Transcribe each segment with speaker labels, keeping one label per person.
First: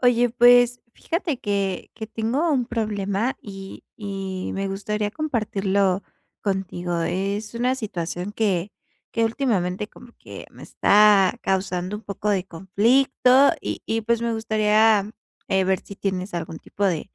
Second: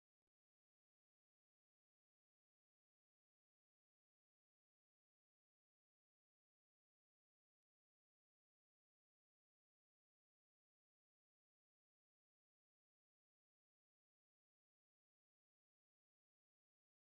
Speaker 1: Oye, pues, fíjate que que tengo un problema y y me gustaría compartirlo contigo, es una situación que que, últimamente, como que, me está causando un poco de conflicto, y y, pues, me gustaría, eh, ver si tienes algún tipo de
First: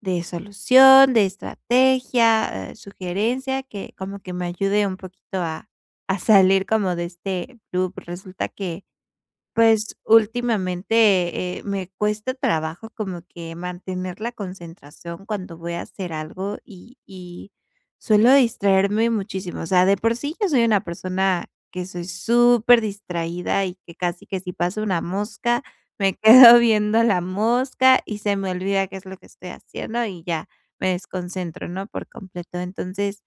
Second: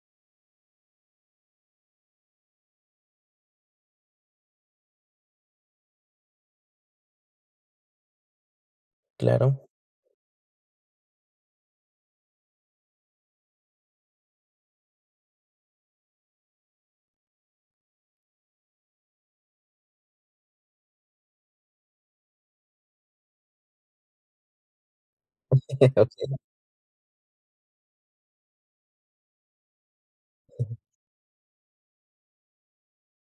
Speaker 1: de solución, de estrategia, eh, sugerencia, que como que me ayude un poquito a a salir como de este loop. Resulta que,
Speaker 2: Claro.
Speaker 1: pues, últimamente, eh, me cuesta trabajo como que mantener la concentración cuando voy a hacer algo y y suelo distraerme muchísimo, o sea, de por sí, yo soy una persona que soy súper distraída y que casi, que si pasó una mosca, me
Speaker 2: Okey.
Speaker 1: quedo viendo la mosca y se me olvida qué es lo que estoy haciendo, y ya me desconcentro, ¿no?, por completo, entonces,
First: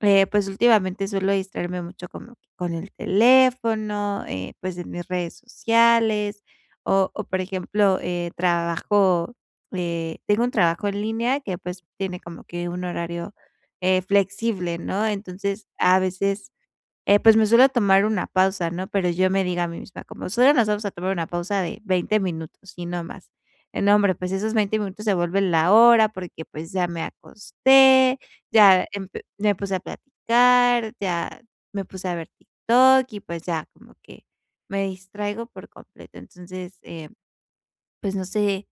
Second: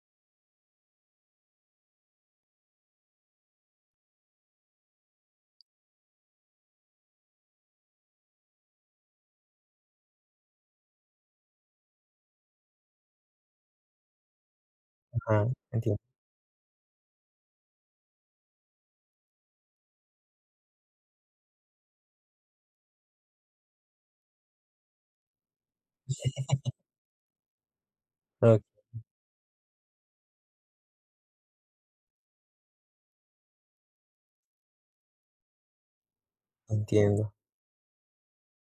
Speaker 1: eh, pues, últimamente, suelo distraerme mucho como que con el teléfono, eh, pues, en mis redes sociales, o o, por ejemplo, eh, trabajo, eh, tengo un trabajo en línea que, pues, tiene como que un horario, eh, flexible, ¿no?,
Speaker 2: Ajá,
Speaker 1: entonces,
Speaker 2: entien
Speaker 1: a veces, eh, pues, me suelo tomar una pausa, ¿no?, pero yo me digo a mí misma, como: "Solo nos vamos a tomar una pausa de 20 minutos, y no más", eh, nombre, pues, esos 20 minutos, se vuelven la hora, porque, pues, ya me acosté, ya
Speaker 2: Okey.
Speaker 1: emp me puse a platicar, ya me puse a ver TikTok, y, pues ya, como que, me distraigo por completo, entonces, eh,
Speaker 2: Entiendo.
Speaker 1: pues no sé,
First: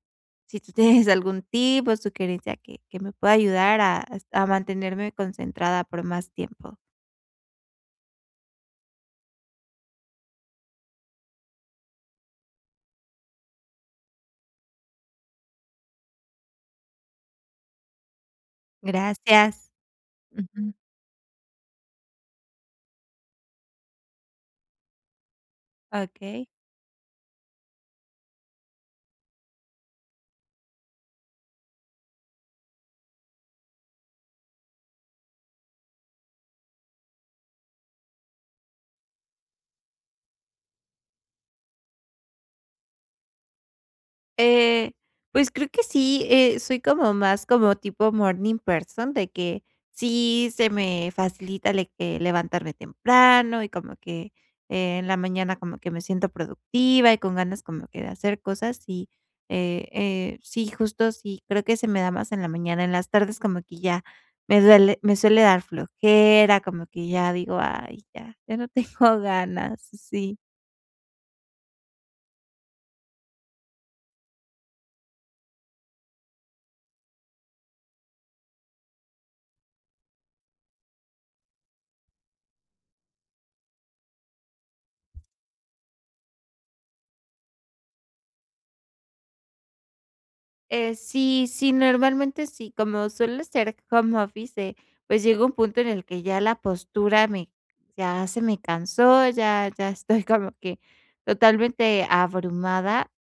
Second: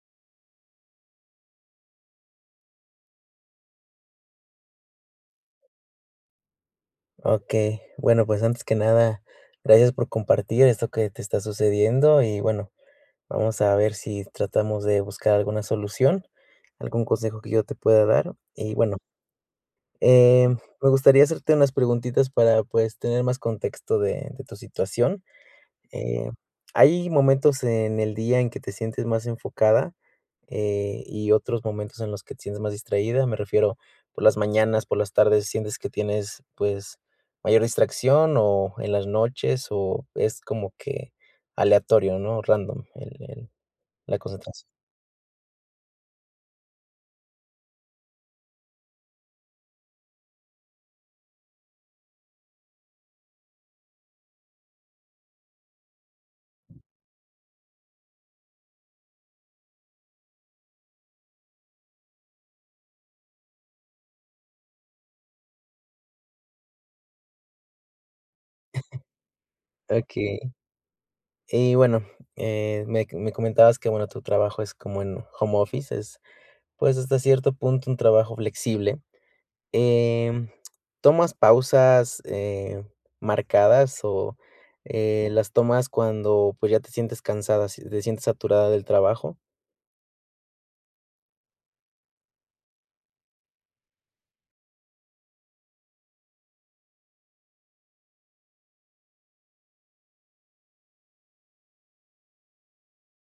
Speaker 1: si tú tienes algún tipo de sugerencia que que me pueda ayudar a es a mantenerme concentrada por más tiempo.
Speaker 2: Okey, bueno, pues, antes que nada, gracias por compartir esto que te está sucediendo y, bueno, vamos a ver si tratamos de buscar alguna solución, algún consejo que yo te pueda dar. Y, bueno
Speaker 1: Gracias,
Speaker 2: eh,
Speaker 1: ujú.
Speaker 2: me gustaría hacerte unas preguntitas para, pues, tener más contexto de de tu situación. Eh,
Speaker 1: Okey.
Speaker 2: ¿hay momentos en el día en que te sientes más enfocada, eh, y otros momentos en los que te sientes más distraída? Me refiero, ¿por las mañanas, por las tardes, sientes que tienes, pues, mayor distracción o en las noches o es como que aleatorio?, ¿no?, random el el la concentración.
Speaker 1: Eh, pues creo que sí, eh, soy como más como tipo morning person, de que sí, se me facilita de que levantarme temprano, y como que en la mañana como que me siento productiva y con ganas de como hacer cosas, y, eh eh, sí, justo sí creo que se me da más en la mañana. En las tardes como que ya me duele me suele dar flojera, como que ya digo: "Ay, ya, ya no tengo ganas", sí.
Speaker 2: Okey. Y bueno, eh, me me comentabas que, bueno, tu trabajo es como en home office, es, pues, hasta cierto punto un trabajo flexible. Em, ¿tomas pausas, eh, marcadas o, eh, las tomas cuando, pues, ya te sientes cansada, si te sientes saturada del trabajo?
Speaker 1: Eh, sí, sí, normalmente sí, como suele ser home office, eh, pues, llega un punto en el que ya la postura me ya se me cansó, ya ya estoy como que totalmente abrumada,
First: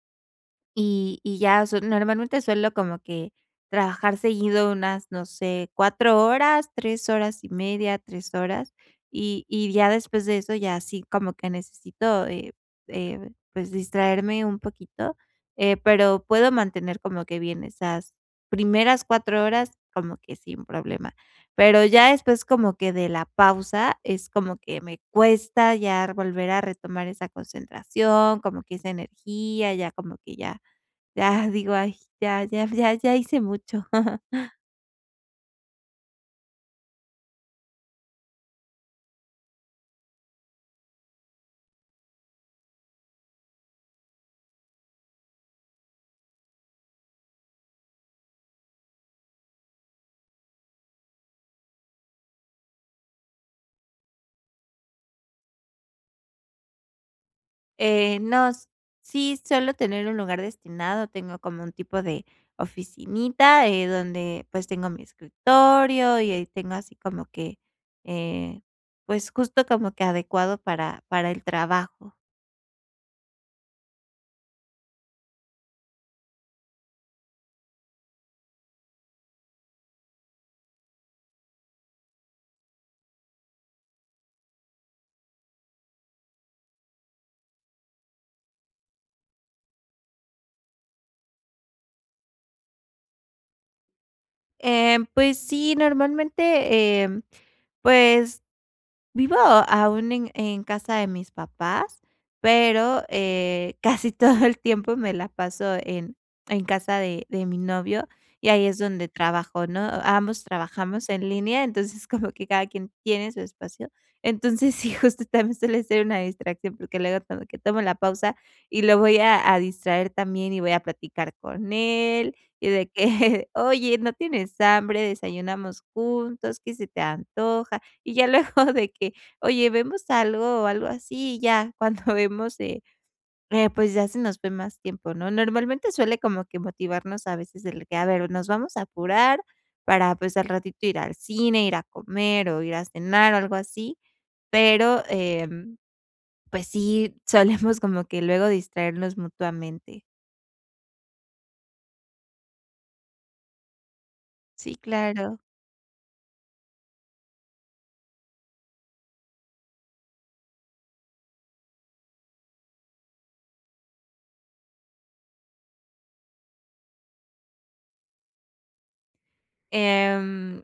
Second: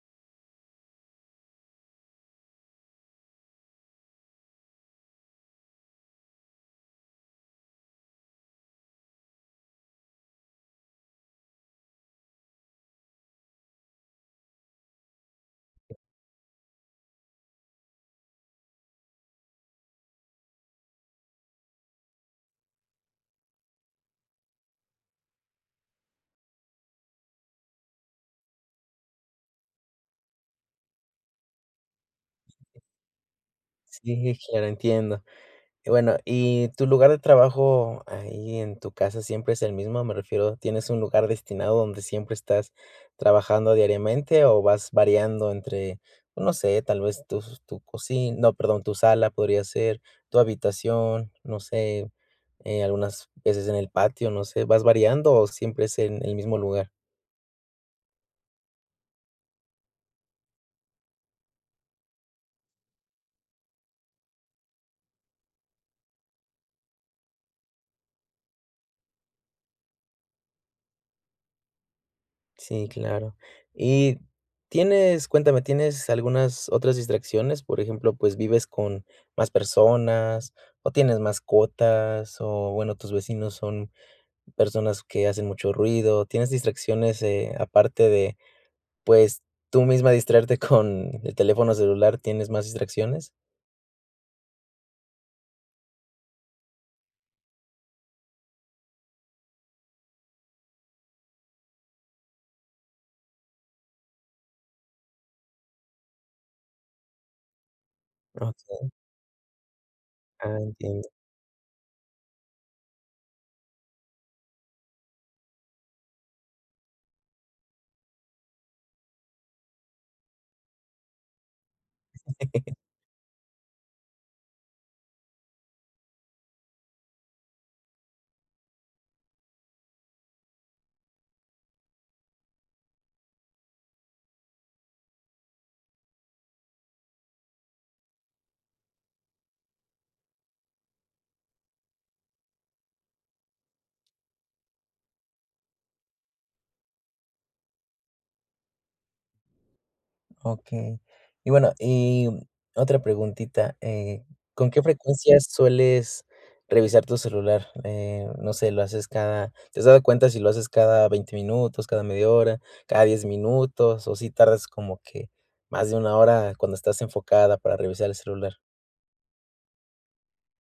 Speaker 1: y y ya su normalmente suelo como que trabajar seguido unas, no sé, 4 horas, 3 horas y media, 3 horas, y y ya después de eso ya así como que necesito, eh eh, pues, distraerme un poquito, eh, pero puedo mantener como que bien esas primeras 4 horas como que sin problema. Pero ya después, como que de la pausa, es como que me cuesta ya volver a retomar esa concentración, como que esa energía, ya como que ya ya digo: "Ay ya, ya, ya, ya hice mucho".
Speaker 2: Sí, claro, entiendo. Y bueno, ¿y tu lugar de trabajo ahí en tu casa siempre es el mismo? Me refiero, ¿tienes un lugar destinado donde siempre estás trabajando diariamente o vas variando entre, no sé, tal vez tus tu cocina, no, perdón, tu sala podría ser, tu habitación, no sé, eh, algunas veces en el patio? No sé, ¿vas variando o siempre es en el mismo lugar?
Speaker 1: Eh, no, s sí, suelo tener un lugar destinado, tengo como un tipo de oficinita, eh, donde, pues, tengo mi escritorio, y ahí tengo así como que, eh, pues, justo, como que adecuado para para el trabajo.
Speaker 2: Sí, claro. Y tienes cuéntame, ¿tienes algunas otras distracciones? Por ejemplo, pues, ¿vives con más personas, o tienes mascotas o bueno, tus vecinos son personas que hacen mucho ruido, tienes distracciones, eh, aparte de, pues, tú misma distraerte con el teléfono celular? ¿Tienes más distracciones?
Speaker 1: Em, pues, sí, normalmente, em, pues vivo aún en en casa de mis papás, pero, eh, casi todo el tiempo me la paso en en casa de de mi novio, y ahí es
Speaker 2: Okey.
Speaker 1: donde trabajo, ¿no? Ambos
Speaker 2: Ah, entiendo.
Speaker 1: trabajamos en línea, entonces, como que cada quien tiene su espacio. Entonces, sí, justo, también suele ser una distracción, porque luego como que tomo la pausa y lo voy a a distraer también, y voy a platicar con él, y de que: "Oye, ¿no tienes hambre? ¿Desayunamos juntos? ¿Qué se te antoja?". Y ya luego de que: "Oye, ¿vemos algo?". O algo así, y ya cuando vemos, eh, eh, pues, ya se nos fue más tiempo, ¿no? Normalmente, suele como que motivarnos, a veces, el que: "A ver, nos vamos a apurar para, pues, al ratito ir al cine, ir a comer, o ir a cenar". O algo así. Pero, em, pues, sí solemos como que luego distraernos mutuamente.
Speaker 2: Okey. Y bueno y otra preguntita, eh, ¿con
Speaker 1: Sí,
Speaker 2: qué frecuencia
Speaker 1: claro.
Speaker 2: sueles revisar tu celular? Eh, no sé, lo haces cada ¿Te has dado cuenta si lo haces cada 20 minutos, cada media hora, cada 10 minutos, o sí tardas como que más de 1 hora cuando estás enfocada, para revisar el celular?
Speaker 1: Em,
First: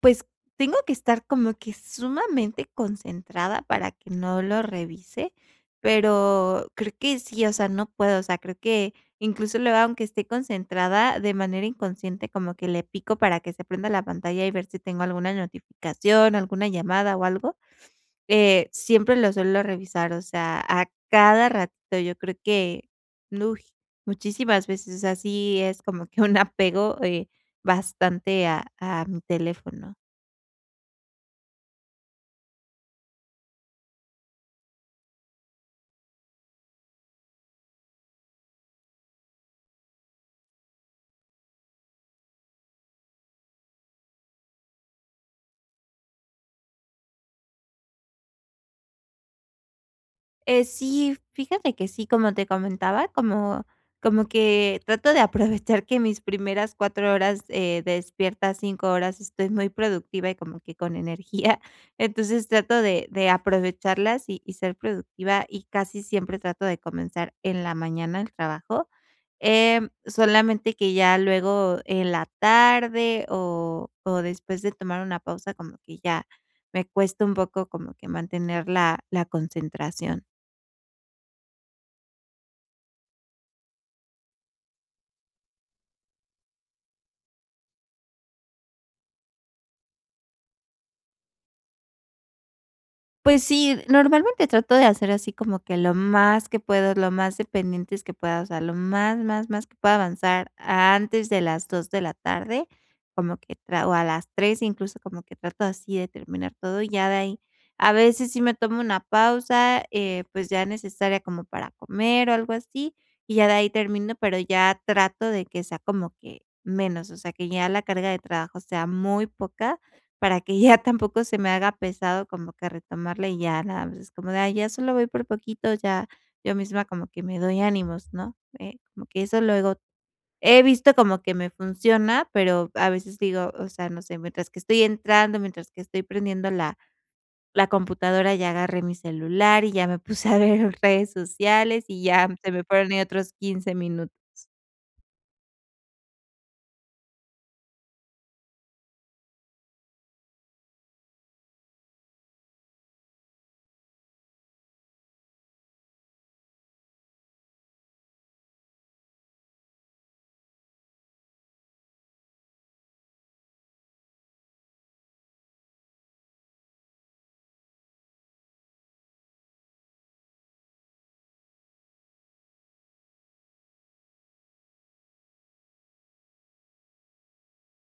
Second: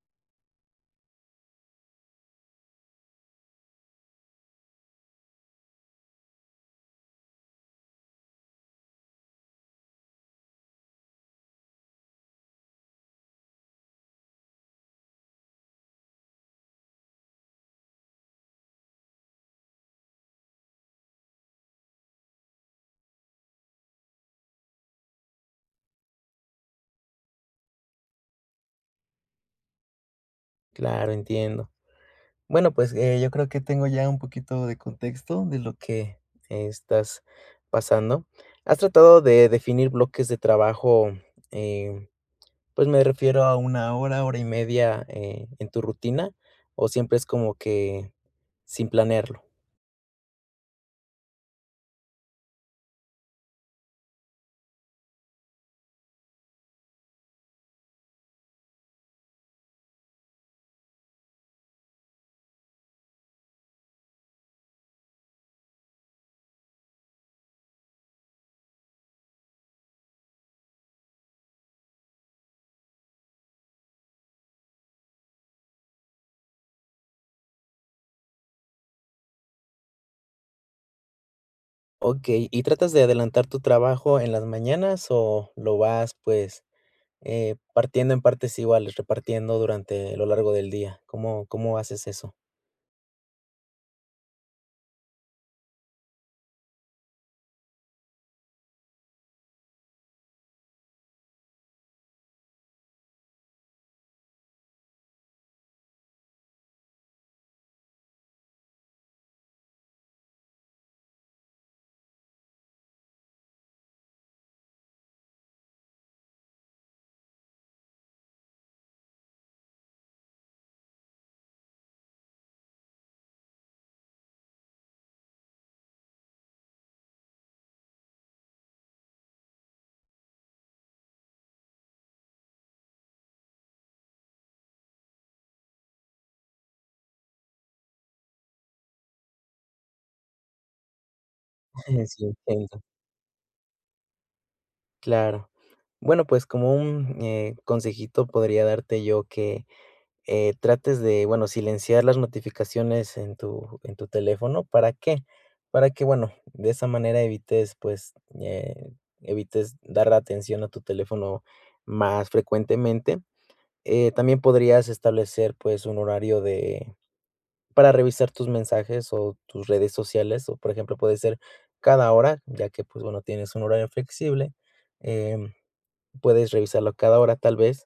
Speaker 1: pues tengo que estar como que sumamente concentrada para que no lo revise, pero creo que sí, o sea, no puedo, o sea, creo que incluso luego aunque esté concentrada de manera inconsciente, como que le pico para que se prenda la pantalla y ver si tengo alguna notificación, alguna llamada o algo. Eh, siempre lo suelo revisar, o sea, a cada ratito yo creo que, ¡uy!, muchísimas veces, o sea, sí es como que un apego, eh, bastante a a mi teléfono.
Speaker 2: Claro, entiendo. Bueno, pues, eh, yo creo que tengo ya un poquito de contexto de lo que estás pasando. ¿Has tratado de definir bloques de trabajo, eh, pues me refiero a 1 hora, hora y media, eh, en tu rutina, o siempre es como que sin planearlo?
Speaker 1: Eh, sí, fíjate que sí, como te comentaba, como como que trato de aprovechar que mis primeras 4 horas, eh, despierta, 5 horas, estoy muy productiva y como que con energía. Entonces trato de de aprovecharlas y y ser productiva, y casi siempre trato de comenzar en la mañana el trabajo. Em, solamente que, ya luego, en la tarde o o después de tomar una pausa, como que ya me cuesta un poco como que mantener la la concentración.
Speaker 2: Okey, ¿y tratas de adelantar tu trabajo en las mañanas o lo vas, pues, eh, partiendo en partes iguales, repartiendo durante lo largo del día? ¿Cómo cómo haces eso?
Speaker 1: Pues, sí, normalmente trato de hacer así como que lo más que puedo, lo más dependientes que pueda, o sea, lo más, más más que pueda avanzar antes de las 2 de la tarde, como que tra o a las 3 incluso como que trato así de terminar todo, y ya de ahí a veces sí me tomo una pausa, pues, ya necesaria como para comer o algo así, y ya de ahí termino, pero ya trato de que sea como que menos, o sea, que ya la carga de trabajo sea muy poca, para que ya tampoco se me haga pesado como que retomarla y ya nada más es como de: "Ay, ya solo voy por poquito", ya yo misma como que me doy ánimos, ¿no? Eh, como que eso luego he visto como que me funciona, pero a veces digo, o sea, no sé, mientras que estoy entrando, mientras que estoy prendiendo la la computadora, ya agarré mi celular, y ya me puse a ver redes sociales, y
Speaker 2: Eso
Speaker 1: ya se me
Speaker 2: intento.
Speaker 1: fueron ahí otros 15 minutos.
Speaker 2: Claro. Bueno, pues, como un, eh, consejito podría darte yo que, eh, trates de, bueno, silenciar las notificaciones en tu en tu teléfono, ¿para qué?, para que, bueno, de esa manera evites, pues, eh, evites dar atención a tu teléfono más frecuentemente. Eh, también podrías establecer, pues, un horario de para revisar tus mensajes o tus redes sociales, o por ejemplo, puede ser cada hora, ya que, pues, bueno, tienes un horario flexible. Em, puedes revisarlo a cada hora tal vez.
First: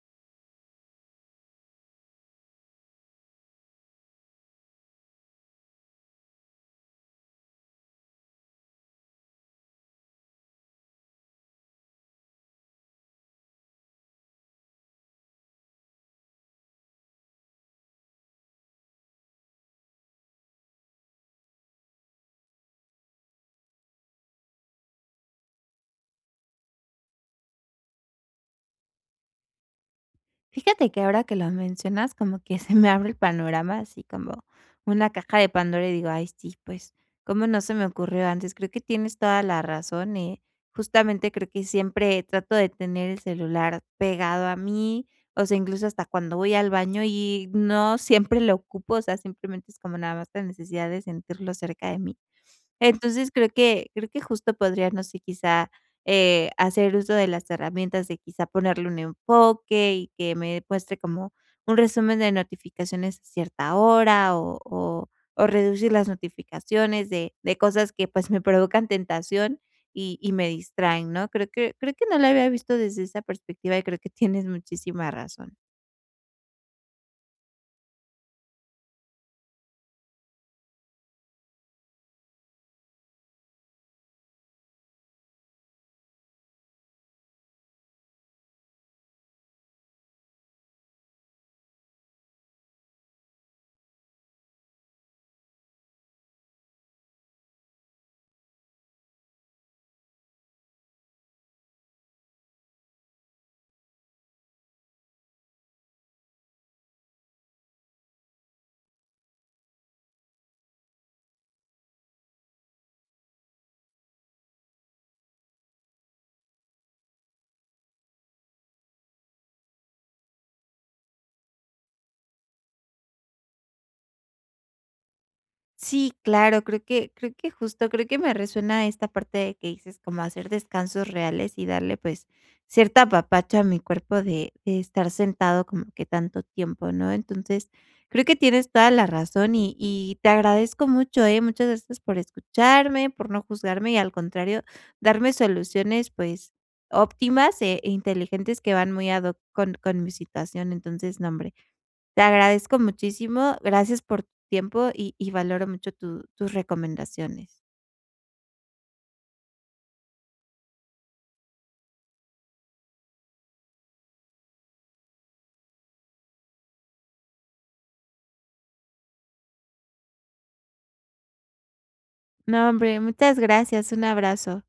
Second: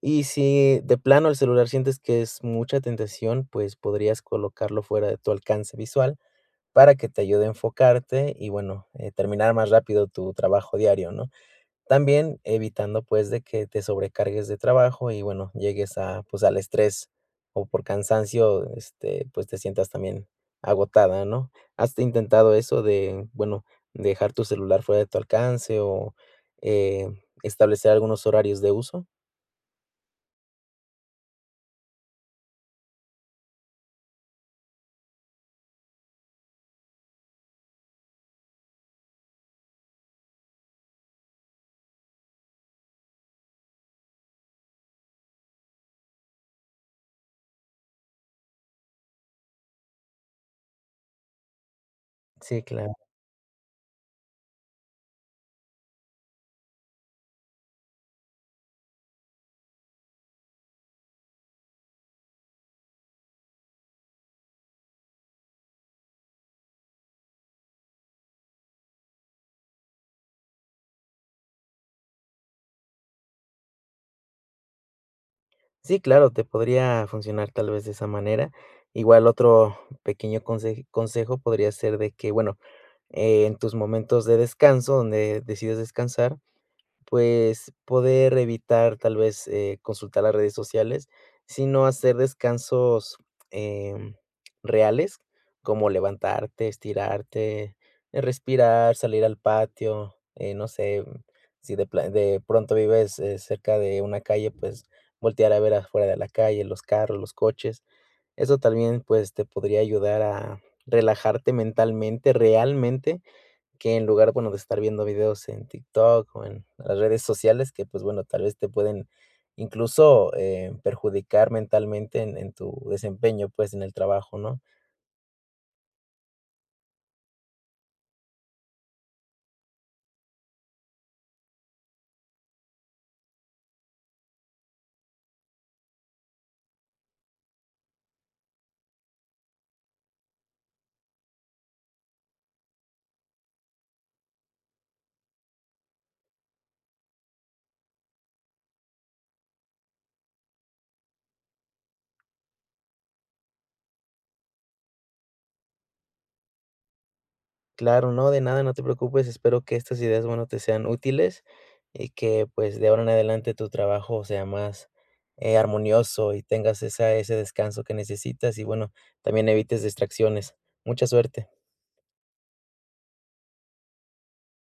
Speaker 2: Y si de plano el celular sientes que es mucha tentación, pues, podrías colocarlo fuera de tu alcance visual para que te ayude a enfocarte y bueno, eh, terminar más rápido tu trabajo diario, ¿no? También evitando, pues, de que te sobrecargues de trabajo y, bueno, llegues a, pues, al estrés o por cansancio, este, pues, te sientas también agotada, ¿no? ¿Has intentado eso de bueno dejar tu celular fuera de tu alcance o, eh, establecer algunos horarios de uso?
Speaker 1: Fíjate que, ahora que lo mencionas, como que, se me abre el panorama, así como una caja de Pandora. Y digo: "Ay sí, pues, ¿cómo no se me ocurrió antes?". Creo que tienes toda la razón ¿eh?, justamente, creo que siempre trato de tener el celular pegado a mí. O sea, incluso hasta cuando voy al baño, y no siempre lo ocupo. O sea, simplemente es, como nada más, la necesidad de sentirlo cerca de mí.
Speaker 2: Sí, claro.
Speaker 1: Entonces, creo que creo que, justo, podría no sé, quizá, eh, hacer uso de las herramientas, de quizá, ponerle un enfoque, y que me muestre como un resumen de notificaciones a cierta hora. O o o reducir las notificaciones de de cosas, que pues, me provocan tentación, y y me distraen, ¿no? Creo que creo que no la había visto desde esa perspectiva. Y creo que tienes muchísima razón.
Speaker 2: Sí, claro. Te podría funcionar, tal vez, de esa manera. Igual otro pequeño conseji consejo podría ser, de que Bueno, eh, en tus momentos de descanso, donde decidas descansar, pues, poder evitar, tal vez, eh, consultar las redes sociales. Si no, hacer descansos, em, reales, como levantarte, estirarte, eh, respirar, salir al patio. Eh, no sé, si de pla de pronto, vives, eh, cerca de una calle, pues, voltear a ver afuera de la calle, los carros, los coches. Eso también, pues, te podría ayudar, a relajarte mentalmente, realmente. Que en lugar bueno, de estar viendo videos en TikTok o en las redes sociales, que, pues bueno, tal vez, te pueden, incluso, eh, perjudicar mentalmente, en en tu desempeño, pues, en el trabajo, ¿no?
Speaker 1: Sí, claro. Creo que creo que, justo, creo que, me resuena esta parte, de que dices, como hacer descansos reales, y darle, pues, cierto apapacho a mi cuerpo, de de estar sentado, como que tanto tiempo, ¿no? Entonces, creo que tienes toda la razón. Y y te agradezco mucho, ¿eh? Muchas gracias por escucharme, por no juzgarme, y al contrario, darme soluciones, pues, óptimas e inteligentes, que van muy ad hoc con con mi situación. Entonces, no, hombre, te agradezco muchísimo. Gracias por tu tiempo. Y y valoro mucho, tu tus recomendaciones.
Speaker 2: Claro. No, de nada. No te preocupes. Espero que estas ideas, bueno, te sean útiles. Y que, pues, de ahora en adelante, tu trabajo sea más, eh, armonioso, y tengas esa ese descanso que necesitas. Y, bueno, también evites distracciones. Mucha suerte.
Speaker 1: No, hombre. Muchas gracias. Un abrazo.